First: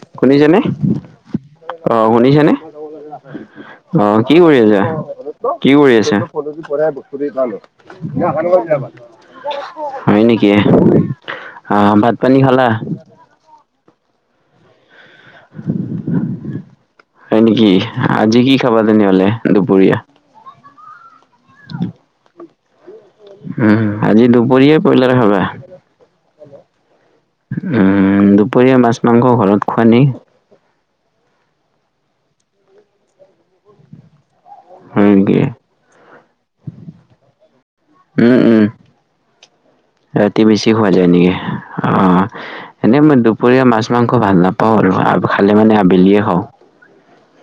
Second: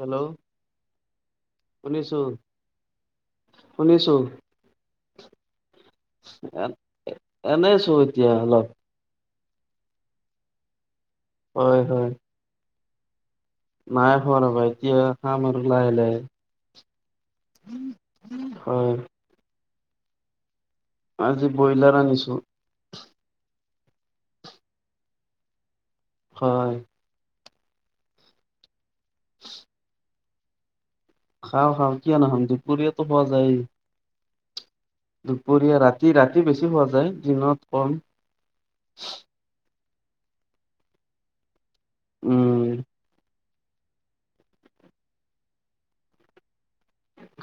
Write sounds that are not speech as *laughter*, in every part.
Hello শুনিছেনে অ' শুনিছো শুনিছানে? শুনিছো অ' কি কৰি আছা? কি কৰি আছে? এ এনে আছো এতিয়া অলপ *unintelligible* - হয় নেকি? হয় আহ' হয় ভাত পানী খালা? নাই খোৱা ৰ'বা এতিয়া খাম আৰু লাহে লাহে হয় নেকি আজি কি খাবা হয়। তেনেহলে দুপৰীয়া আজি ব্ৰইলাৰ আনিছোঁ। উম আজি দুপৰীয়া বইলা খাবা? হয় উম দুপৰীয়া মাছ-মাংস ঘৰত খোৱানে। খাওঁ খাওঁ কিয় নাখাম। দুপৰীয়াটো খোৱা যাইয়ে। হয় নেকি দুপৰীয়া, ৰাতি-ৰাতি বেছি খোৱা যায়, দিনত কম। উম' উম'। *inaudible* ৰাতি বেছি শুৱা যায় নেকি? উম অ' এনে মই দুপৰীয়া মাছ-মাংস ভাল নাপাওঁ আৰু খালে মানে আবেলিয়ে খাওঁ।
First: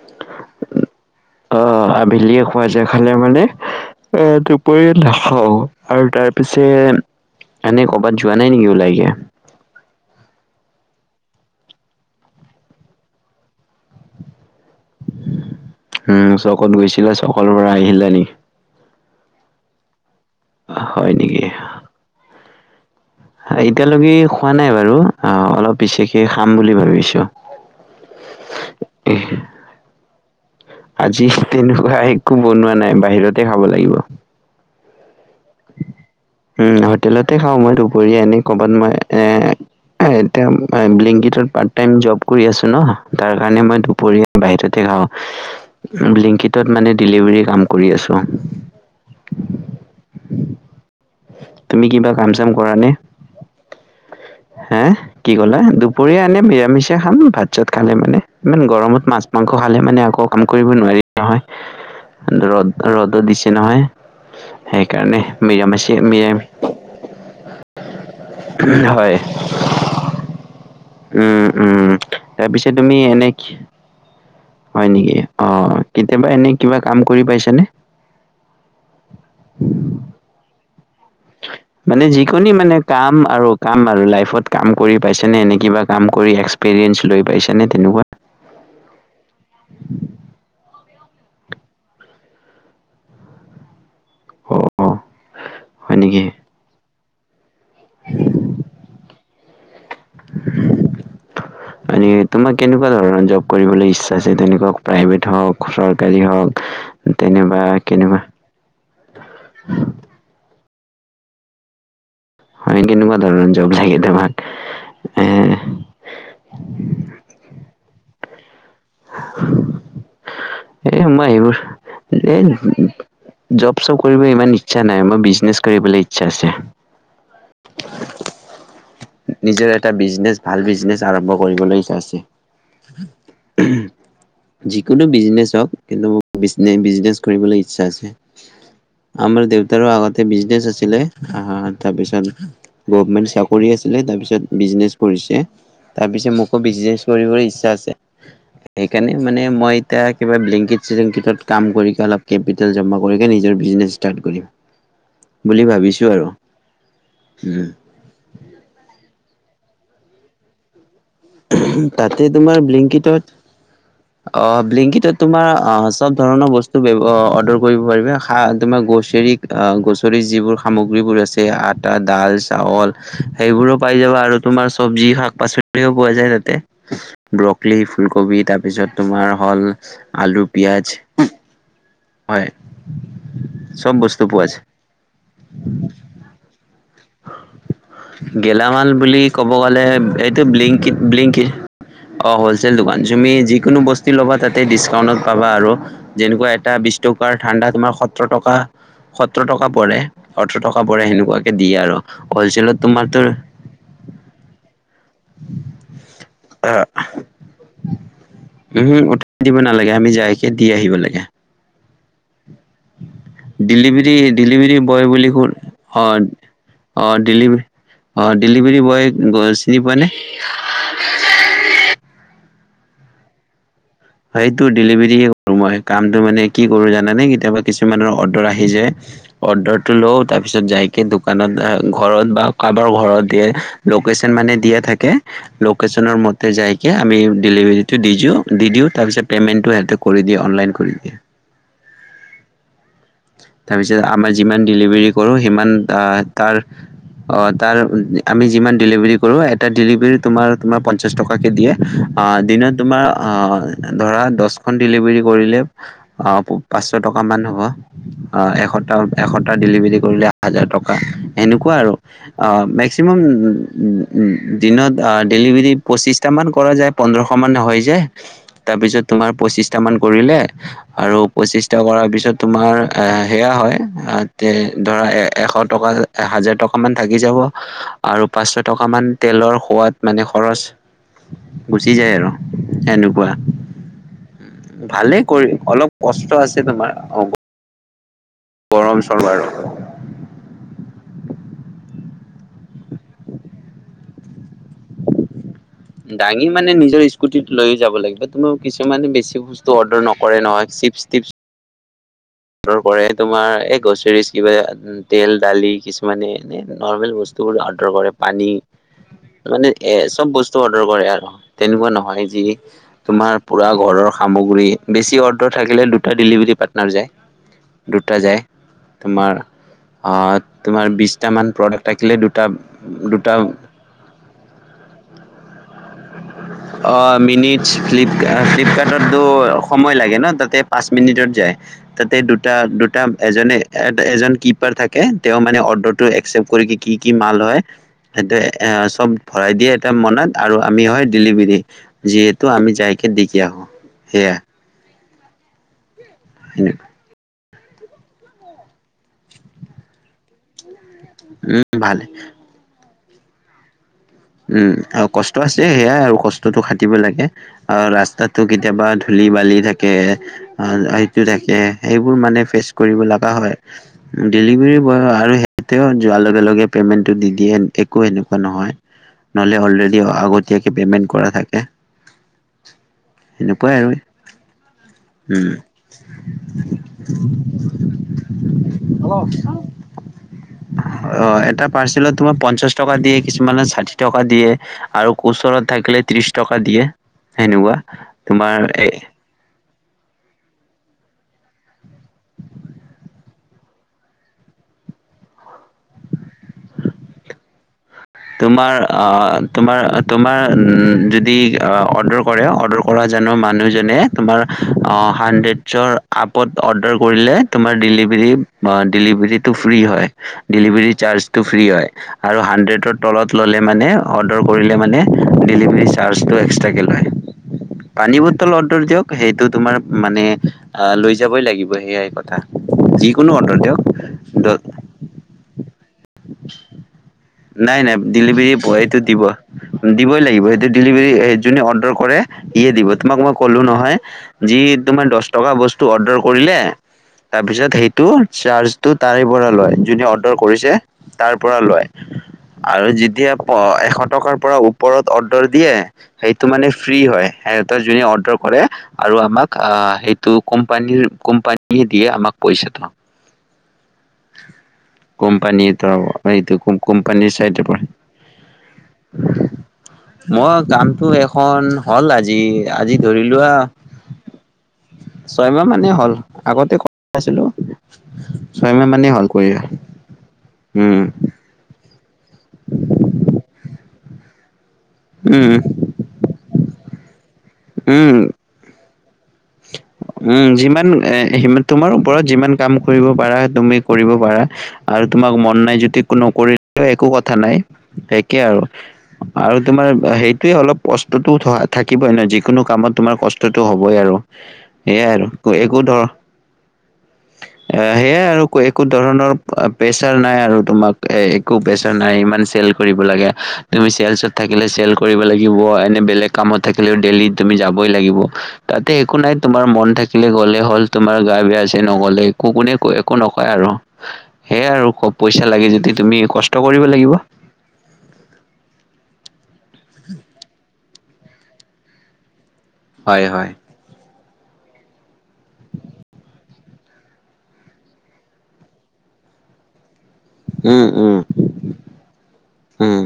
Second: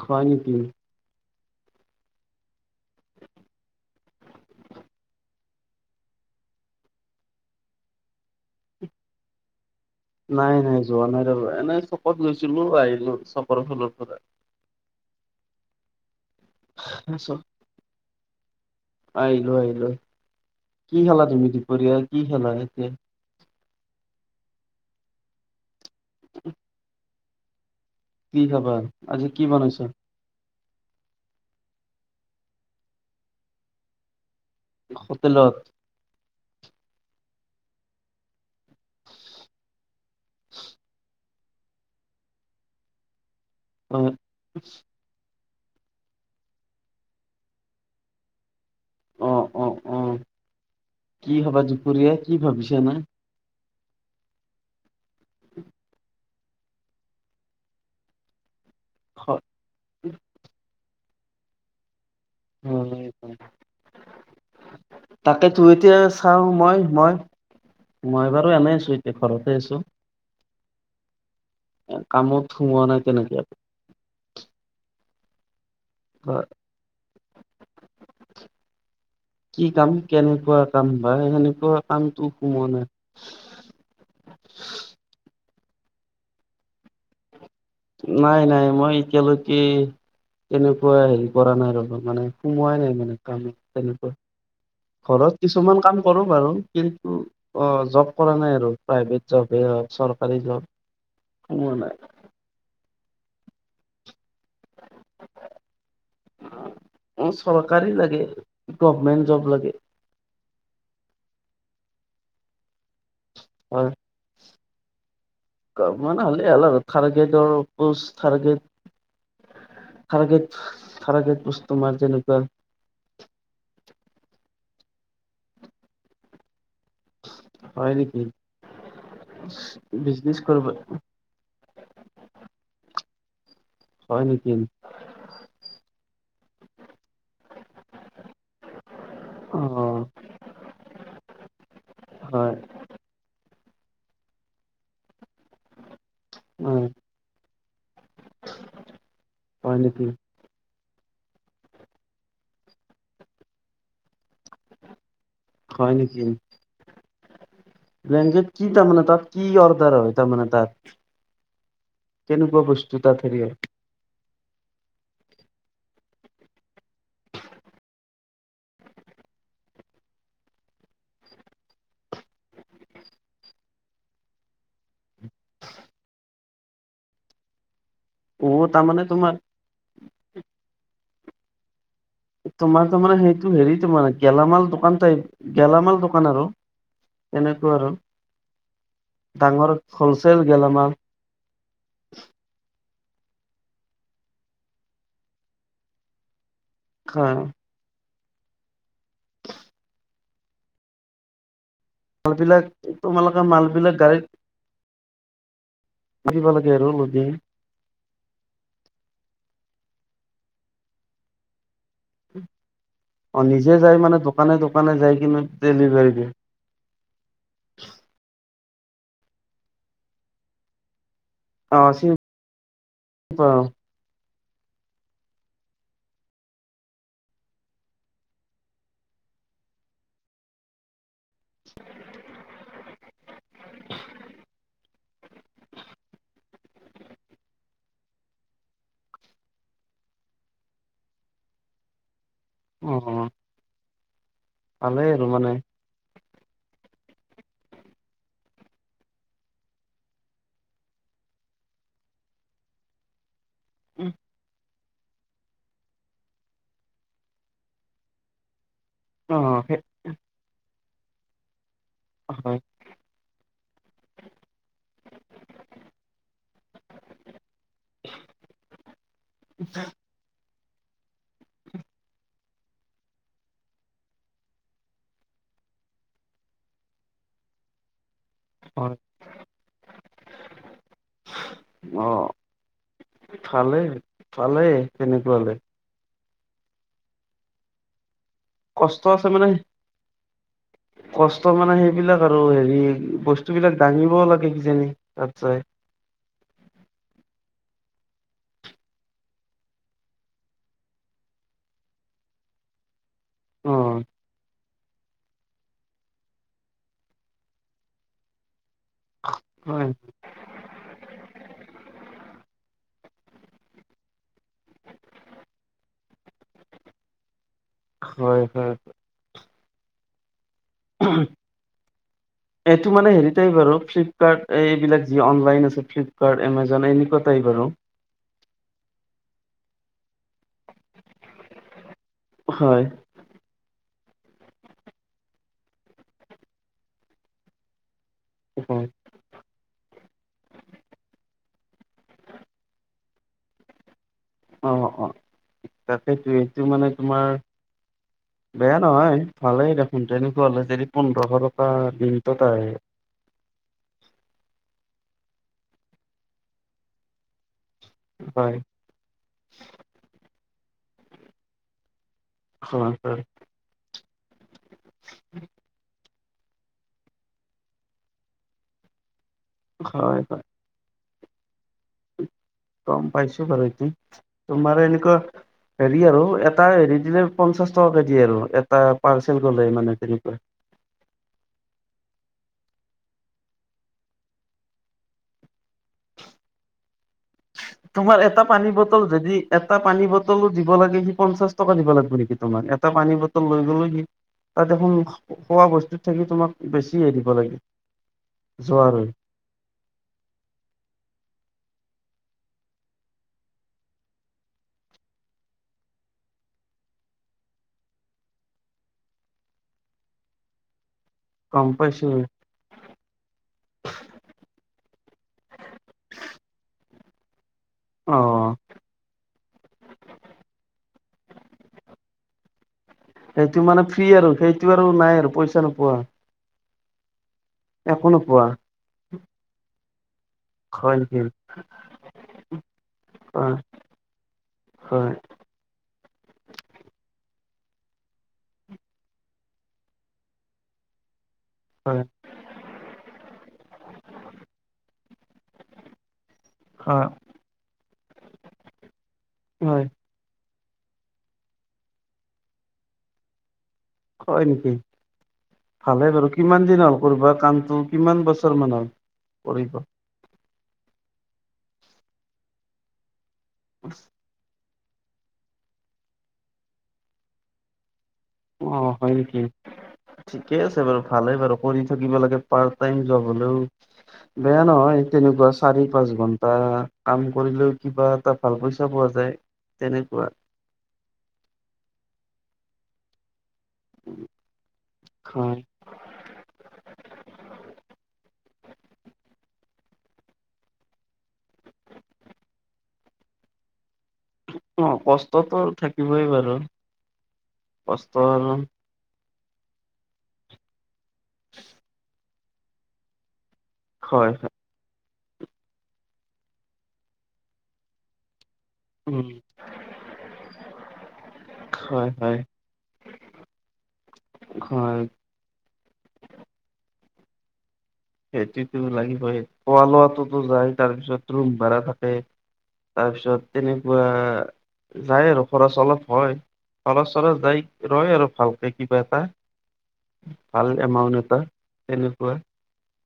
খোৱা নেকি? অ' আবেলিয়ে খোৱা যায় খালে মানে এ দুপৰিয়া নাখাওঁ আৰু তাৰ পিছে এনেই ক'ৰবাত যোৱা নাই নেকি ওলাইগে। নাই নাই যোৱা নাই ৰ'বা। এনেই চকত গৈছিলোঁ আহিলো চকৰ ফালৰ পৰা। উম চকত গৈছিলা। চকৰ পৰা আহিলা নেকি? আহিলোঁ আহিলোঁ আহিলোঁ। কি হয় খালা নেকি তুমি? দুপৰীয়া কি খালা এতে? আ এতিয়ালৈকে খোৱা নাই বাৰু, আ অলপ পিছেকে খাম বুলি ভাবিছোঁ। কি খাবা? আজি কি বনাইছা? আজি তেনেকুৱা একো বনোৱা নাই বাহিৰতে খাব লাগিব। হোটেলত? উম হোটেলতে খাওঁ মই দুপৰীয়া আনি ক'বাত মই এ এ এতিয়া বিলিংকিতত পাৰ্ট টাইম জব কৰি আছোঁ ন, তাৰ কাৰণে মই দুপৰীয়া বাহিৰতে খাওঁ। বিলিংকিতত মানে ডেলিভাৰী কাম কৰি আছোঁ। অ অ অ কি খাবা তুমি কিবা দুুপুৰীয়া কাম কি চাম কৰা ভাবিছা নে নাই? হে কি কলা? দুপৰীয়া আনে নিৰামিষিয় খাম ভাত চাত খালে মানে। ইমান গৰমত মাছ মাংস খালে মানে আকৌ কাম নোৱাৰি নহয়। ৰ'দ ৰ'দো দিছে নহয়। সেইকাৰণে তাকেতো এতিয়া নিৰামিষয়ে চাও নিৰামিষ মই মই মই বাৰু এনেই আছোঁ হয় এতিয়া ঘৰত। উম উম কামত তাৰপিছে সোমোৱা তুমি নাই এনে তেনেকে হয় নেকি অ কেতিয়াবা এনে কিবা কাম কৰি পাইছে নে? কি কাম কেনেকুৱা কাম বা সেইখিনি মানে যি কোনি মানে কাম আৰু কাম আৰু লাইফত কাম কৰি পাইছেনে, এনেই কিবা কাম কৰি এক্সপিৰিয়েঞ্চ লৈ পাইছানে তেনেকুৱা? নাই নাই, মই এতিয়ালৈকে তেনেকুৱা হেৰি কৰা নাই ৰ'বা মানে সোমোৱাই নাই মানে কামত, তেনেকুৱা। *unintelligible* হ ঘৰত কিছুমান কাম কৰোঁ বাৰু, কিন্তু অঁ জব কৰা নাই আৰু, প্ৰাইভেট জবেই হওঁক চৰকাৰী জব, সোমোৱা নাই। মানে তোমাক কেনেকুৱা ধৰণৰ জ'ব কৰিবলৈ ইচ্ছা আছে, তেনেকুৱা প্ৰাইভেট হওক, চৰকাৰী হওক, তেনেবা চৰকাৰী কেনেবা? লাগে গভমেন্ট জব লাগে মানে কেনেকুৱা ধৰণৰ জব হয় লাগে তোমাক? এ *unintelligible* সেইটো পোষ্ট থাৰ গেট *unintelligible* থাৰ্গেট এ সোমাই এইবোৰ, এই জব-চব কৰিবলৈ ইমান ইচ্ছা নাই। মই বিজনেছ কৰিবলৈ ইচ্ছা আছে। হয় নিকি? নিজৰ এটা বিজনেছ, ভাল বিজনেছ আৰম্ভ কৰিবলৈ ইচ্ছা আছে। হয় নিকি? কিন্তু বিজনেছ হওক, কিন্তু মোৰ বিজনে-বিজনেছ কৰিবলৈ ইচ্ছা আছে। আমাৰ অ দেউতাৰো আগতে বিজনেছ আছিলে। আহ হাঁ তাৰপিছত হয় গোভমেণ্ট চা কৰি আছিলে, তাৰপিছত বিজনেছ কৰিছে। তাৰপিছত মোকো অ বিজনেছ কৰিবৰ ইচ্ছা আছে, সেইকাৰণে মানে মই হয় এতিয়া নেকি কিবা ব্লিংকিট চিলিংকিটত কাম কৰি ক অলপ কেপিটেল জমা কৰি কিনে নিজৰ বিজনেছ ষ্টাৰ্ট কৰিম। বুলি হয় ভাবিছো আৰু। উম। ব্লিংকিট কি তাৰমানে তাত কি অৰ্ডাৰ হয়, তাৰমানে তাত? তাতে তোমাৰ কেনেকুৱা বস্তু তাত ব্লিংকিটত হেৰি হয় অ', ব্লিংকিটত তোমাৰ আঁ সব ধৰণৰ বস্তু ব্য অ অৰ্ডাৰ কৰিব পাৰিবা, শা- তোমাৰ গ্ৰ'চেৰী অ', গ্ৰ'চেৰী যিবোৰ সামগ্ৰীবোৰ আছে আটা, দাল, চাউল সেইবোৰো পাই যাবা আৰু তোমাৰ সবজি, শাক-পাচলিও পোৱা যায় তাতে। ব্ৰ'কলি, ফুলকবি অ তাৰপিছত তাৰমানে তোমাৰ হ'ল আলু, পিঁয়াজ। তোমাৰ তাৰমানে সেইটো হেৰিটো চব মানে বস্তু পোৱা যায়। গেলামাল দোকান টাইপ? গেলামাল দোকান আৰু, তেনেকুৱা আৰু। গেলামাল বুলি ক'ব ডাঙৰ গ'লে হলচেল সেটো ব্লিংকিট গেলামাল ব্লিংকি অ' হ'লচেল দোকান। তুমি যিকোনো বস্তু ল'বা তাতে ডিচকাউণ্টত পাবা আৰু। যেনেকুৱা এটা বিস কাৰ ঠাণ্ডা তোমাৰ সত্ৰ টকা সত্ৰ টকা পৰে, ওথ্ৰ টকা পৰে সেনেকুৱাকে দিয়ে আৰু মালবিলাক, হ'লচেলত তোমালোকে মালবিলাক গাড়ীত দিব লাগে আৰু লদি এআহ উহু, উঠাই দিব নালাগে। আমি যাইকে দি আহিব লাগে। অ নিজে যাই ডিলিভৰী মানে দোকানে ডিলিভৰী দোকানে বয় যাই বুলি কিনে শুন ডেলিভাৰী অঁ দিয়ে অ' ডেলিভ অঁ ডিলিভৰী বয় চিনি পোৱা নে? অঁ, চিনি পাওঁ। সেইটো ডেলিভাৰিয়ে কৰোঁ মই। কামটো মানে কি কৰোঁ জানা নে? কেতিয়াবা কিছুমানৰ অৰ্ডাৰ আহি যায় অৰ্ডাৰটো লওঁ, তাৰ পিছত যাইকে দোকানত আ ঘৰত বা কাম ঘৰত দিয়ে, লোকেশ্যন মানে দিয়া থাকে। লোকেশ্যনৰ মতে যাইকে আমি ডেলিভাৰীটো দি দিওঁ, দি দিওঁ। তাৰপিছত পে'মেণ্টটো সিহঁতে কৰি দিয়ে অনলাইন কৰি দিয়ে। অ' অ'। তাৰপিছত আমাৰ যিমান ডেলিভাৰী কৰো, মানে সিমান তাৰ অ' তাৰ আমি যিমান ডেলিভাৰী কৰো, এটা ডেলিভাৰী তোমাৰ তোমাৰ পঞ্চাছ টকাকে দিয়ে, আ দিনত তোমাৰ ধৰা দচ এখন ডেলিভাৰী কৰিলে, আ পাঁচশ টকামান হ'ব, এসপ্তাহ অ এশটা সেই ডেলিভাৰী কৰিলে হাজাৰ টকা, সেনেকুৱা আৰু অ হয় মেক্স মেক্সিমাম দিনত ডেলিভাৰী পঁচিছটামান কৰা যায়, পোন্ধৰশ মান হৈ যায়। তাৰপিছত তোমাৰ পঁচিশটা মান কৰিলে আৰু পঁচিছটা কৰাৰ পিছত তোমাৰ এ সেয়া হয় তে ধৰা এ এশ টকা এ হাজাৰ টকা মান থাকি যাব আৰু পাঁচশ টকা হয় মান তেলৰ সোৱাদ মানে খৰচ গুচি যায় আৰু, সেনেকুৱা। ভালে। ভালেই কৰি অলপ কষ্ট আছে তোমাৰ অঁ। কষ্ট আছে আৰু মানে *inaudible* কষ্ট মানে সেইবিলাক আৰু হেৰি বস্তুবিলাক দাঙিবও লাগে কিজানি তাৰপাই। দাঙি মানে নিজৰ স্কুটিত লৈয়ে যাব লাগিব, তোমাৰ কিছুমানে বেছি তু অৰ্ডাৰ নকৰে নহয়, চিপছ টিপছ তোমাৰ অ এই গছেৰিছ কিবা তেল, দালি কিছ মানে এ নৰ্মেল বস্তুবোৰ অৰ্ডাৰ কৰে, পানী মানে হয় এ চব বস্তু অৰ্ডাৰ কৰে, তেনেকুৱা নহয় যি তোমাৰ পুৰা ঘৰৰ সামগ্ৰী, বেছি অৰ্ডাৰ থাকিলে দুটা ডেলিভাৰী পাৰ্টনাৰ যায়। দুটা যায়, হয় হয় তোমাৰ অঁ। তোমাৰ বিছটামান প্ৰডাক্ট থাকিলে, দুটা এইটো মানে হেৰি দুটা টাইপ আৰু ফ্লিপকাৰ্ট এইবিলাক যি অনলাইন আছে ফ্লিপকাৰ্ট, এমাজন অ এনেকুৱা টাইপ মিনিটছ আৰু। ফ্লিপ ফ্লিপকাৰ্টতো সময় লাগে ন, তাতে পাঁচ মিনিটত যায় তাতে দু দুটা হয় দুটা এজনে এজন কিপাৰ থাকে, তেওঁ মানে অৰ্ডাৰটো একচেপট কৰি কি কি মাল হয়। সেইটো অ', এ চব ভৰাই দিয়ে এটা মনাত আৰু আমি হয় ডেলিভাৰী, যিহেতু আমি যাইকে দিকে আহো, সেয়া। অঁ অঁ অঁ, তাকেইটো সেইটো সেনেকুৱা। মানে তোমাৰ বেয়া নহয়, ভালেই দেখোন তেনেকুৱা হ'লে যদি পোন্ধৰশ টকা উম ভালে দিনটোত আহে। উম' আৰু কষ্ট আছে সেয়াই আৰু কষ্টতটো খাটিব লাগে, আৰু ৰাস্তাটো হয়। কেতিয়াবা ধূলি বালি থাকে, সেইটো থাকে সেইবোৰ মানে ফেচ কৰিব লগা হয়। ডেলিভাৰী বয় আৰু সেই যোৱাৰ লগে লগে পেমেণ্টটো দি দিয়ে একো এনেকুৱা নহয়। নহলে অলৰেডি হয়, হয়, আগতীয়াকে পেমেন্ট কৰা থাকে। গম পাইছোঁ বাৰু সেনেকুৱাই আৰু এতিয়া, তোমাৰ এনকা উম। হেৰি আৰু এটা হেৰি দিলে পঞ্চাছ টকাকৈ দিয়ে আৰু, এটা পাৰ্চেল গ'লে মানে তেনেকুৱা। অ', এটা পাৰ্চেলত তোমাৰ পঞ্চাশ টকা দিয়ে কিছ মানে ষাঠি টকা দিয়ে আৰু ওচৰত থাকিলে ত্ৰিশ টকা দিয়ে। সেনেকুৱা এটা পানী তোমাৰ এ বটল যদি এটা পানী বটলো দিব লাগে, সি পঞ্চাশ টকা দিব লাগিব নেকি তোমাক এটা পানী বটল লৈ গ'লো সি তা দেখো খোৱা বস্তুত থাকি তোমাক বেছিহে দিব লাগে। তোমাৰ যোৱাৰ অহ তোমাৰ, তোমাৰ যদি অৰ্ডাৰ কৰে, অৰ্ডাৰ কৰা জানো মানুহজনে তোমাৰ অ', হানড্ৰেডছৰ আপত অৰ্ডাৰ কৰিলে, তোমাৰ ডেলিভাৰী বা ডেলিভাৰীটো ফ্ৰী হয়, ডিলিভিৰি চাৰ্জ টো ফ্ৰী গম হয় পাইছো আৰু হানড্ৰেতৰ তলত ল'লে মানে অৰ্ডাৰ কৰিলে মানে ডিলিভ ভি চাৰ্জটো এক্সট্ৰাকে লয়, পানী অ'। বটল অৰ্ডাৰ দিয়ক সেইটো তোমাৰ মানে অহ, লৈ যাবই লাগিব, সেয়াই কথা, যি সেইটো মানে ফ্ৰী আৰু সেইটো আৰু নাই আৰু পইচা নোপোৱা। নাই, নাই একো নোপোৱা ডেলিভাৰী বয়টো দিব, দিবই লাগিব। হয় নেকি ডিলিভাৰি যোনে অৰ্ডাৰ কৰে সিয়ে দিব, তোমাক মই হয় ক'লো নহয় যিয়ে তোমাৰ হয় দশ টকা বস্তু অৰ্ডাৰ কৰিলে। তাৰপিছত সেইটো চাৰ্জটো তাৰে পৰা লয় যোনে অৰ্ডাৰ কৰিছে। তাৰ পৰা হয় লয়। আৰু যেতিয়া প-এশ টকাৰ পৰা ওপৰত অৰ্ডাৰ দিয়ে। সেইটো মানে ফ্ৰী হয় সিহঁতক যোনে অৰ্ডাৰ কৰে আৰু আমাক হয় অ', সে টো কোম্পানীৰ কোম্পানী দিয়ে আমাক পইচাটো। হয় নেক, কোম্পানীৰ তৰফ ভালে বাৰু সেইটো কিমান দিন হ'ল কোম্পানীৰ কৰবা চাইডৰ পৰা কামটো? কিমান বছৰ মান হ'ল? কৰিব। মই কামটো এখন হ'ল আজি আজি ধৰি লোৱা। ছয়মাহ মানেই হ'ল আগতে *unintelligible* আছিলোঁ। অ', হয় নেকি, ঠিকে আছে বাৰু, উম ভালেই বাৰু। কৰি থাকিব লাগে, পাৰ্ট টাইম জব হ'লেও বেয়া নহয় তেনেকুৱা উম চাৰি পাঁচ ঘন্টা কাম কৰিলেও কিবা উম এটা ভাল পইচা পোৱা যায়। তেনেকুৱা উম, যিমান এ সি তোমাৰ ওপৰত যিমান কাম কৰিব পাৰা তুমি কৰিব পাৰা আৰু তোমাক হয় মন নাই যদি নকৰি লে একো কথা নাই একে আৰু। আৰু তোমাৰ সেইটোৱে অলপ কষ্টতো থাকিবই ন, যিকোনো কামত তোমাৰ কষ্টতটো হ'বই আৰু। অ সেইয়াই আৰু কষ্টতো একো ধৰ থাকিবই বাৰু এ সেয়াই আৰু ক' এক কো ধৰণৰ প্ৰেচাৰ নাই আৰু তোমাক এ একো প্ৰেচাৰ নাই ইমান চেল কৰিব লাগে। তুমি হয় চেলছত হয় থাকিলে চেল কৰিব লাগিব এনে বেলেগ কামত থাকিলেও ডেইলিত তুমি যাবই লাগিব, তাত তে একো উম নাই তোমাৰ মন থাকিলে গ'লে হ'ল, তোমাৰ গা বেয়া হৈছে হয় নগ'লে হয় একো কোনে একো নকয় আৰু। সেয়াই আৰু হয় ক' পইচা লাগে যদি তুমি কষ্ট কৰিব লাগিব। সেইটোতো লাগিবই, খোৱা লোৱাটোতো যায়, তাৰপিছত ৰুম ভাড়া থাকে। হয় তাৰপিছত হয় তেনেকুৱা যায় আৰু খৰচ অলপ হয়, খৰচ চৰচ যায় ৰয় আৰু ভালকে কিবা এটা। ভাল উম উম এমাউন্ট এটা তেনেকুৱা। উম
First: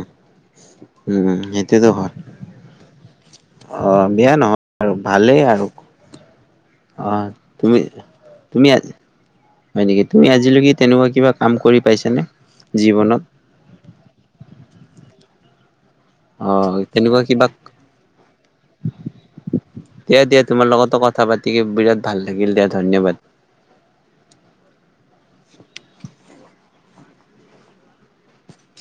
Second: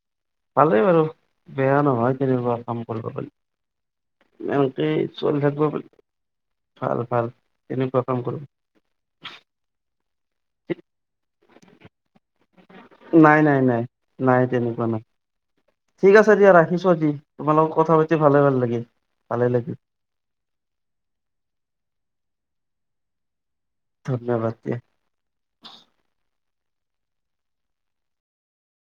ভালেই বাৰু, উম বেয়া সেইটোতো হয় নহয়, তেনেকুৱা কাম কৰিব পাৰি। অ', বেয়া নহয় এনেকে আৰু চলি ভালেই থাকিব আৰু। পাৰি ভাল অ', ভাল তুমি তেনেকুৱা কাম কৰিব তুমি আজি হয় নেকি! তুমি আজিলৈকে তেনেকুৱা কিবা কাম কৰি পাইছানে? জীৱনত নাই, নাই, নাই, নাই, তেনেকুৱা নাই। ঠিক আছে। অ দিয়া ৰাখিছো আজি, তেনেকুৱা কিবা তোমাৰ লগত কথা পাতি ভালে ভাল লাগিল ভালে লাগিল। দিয়া, দিয়া তোমাৰ লগতো কথা পাতি বিৰাট ভাল লাগিল দিয়া। ধন্যবাদ। ধন্যবাদ দিয়া।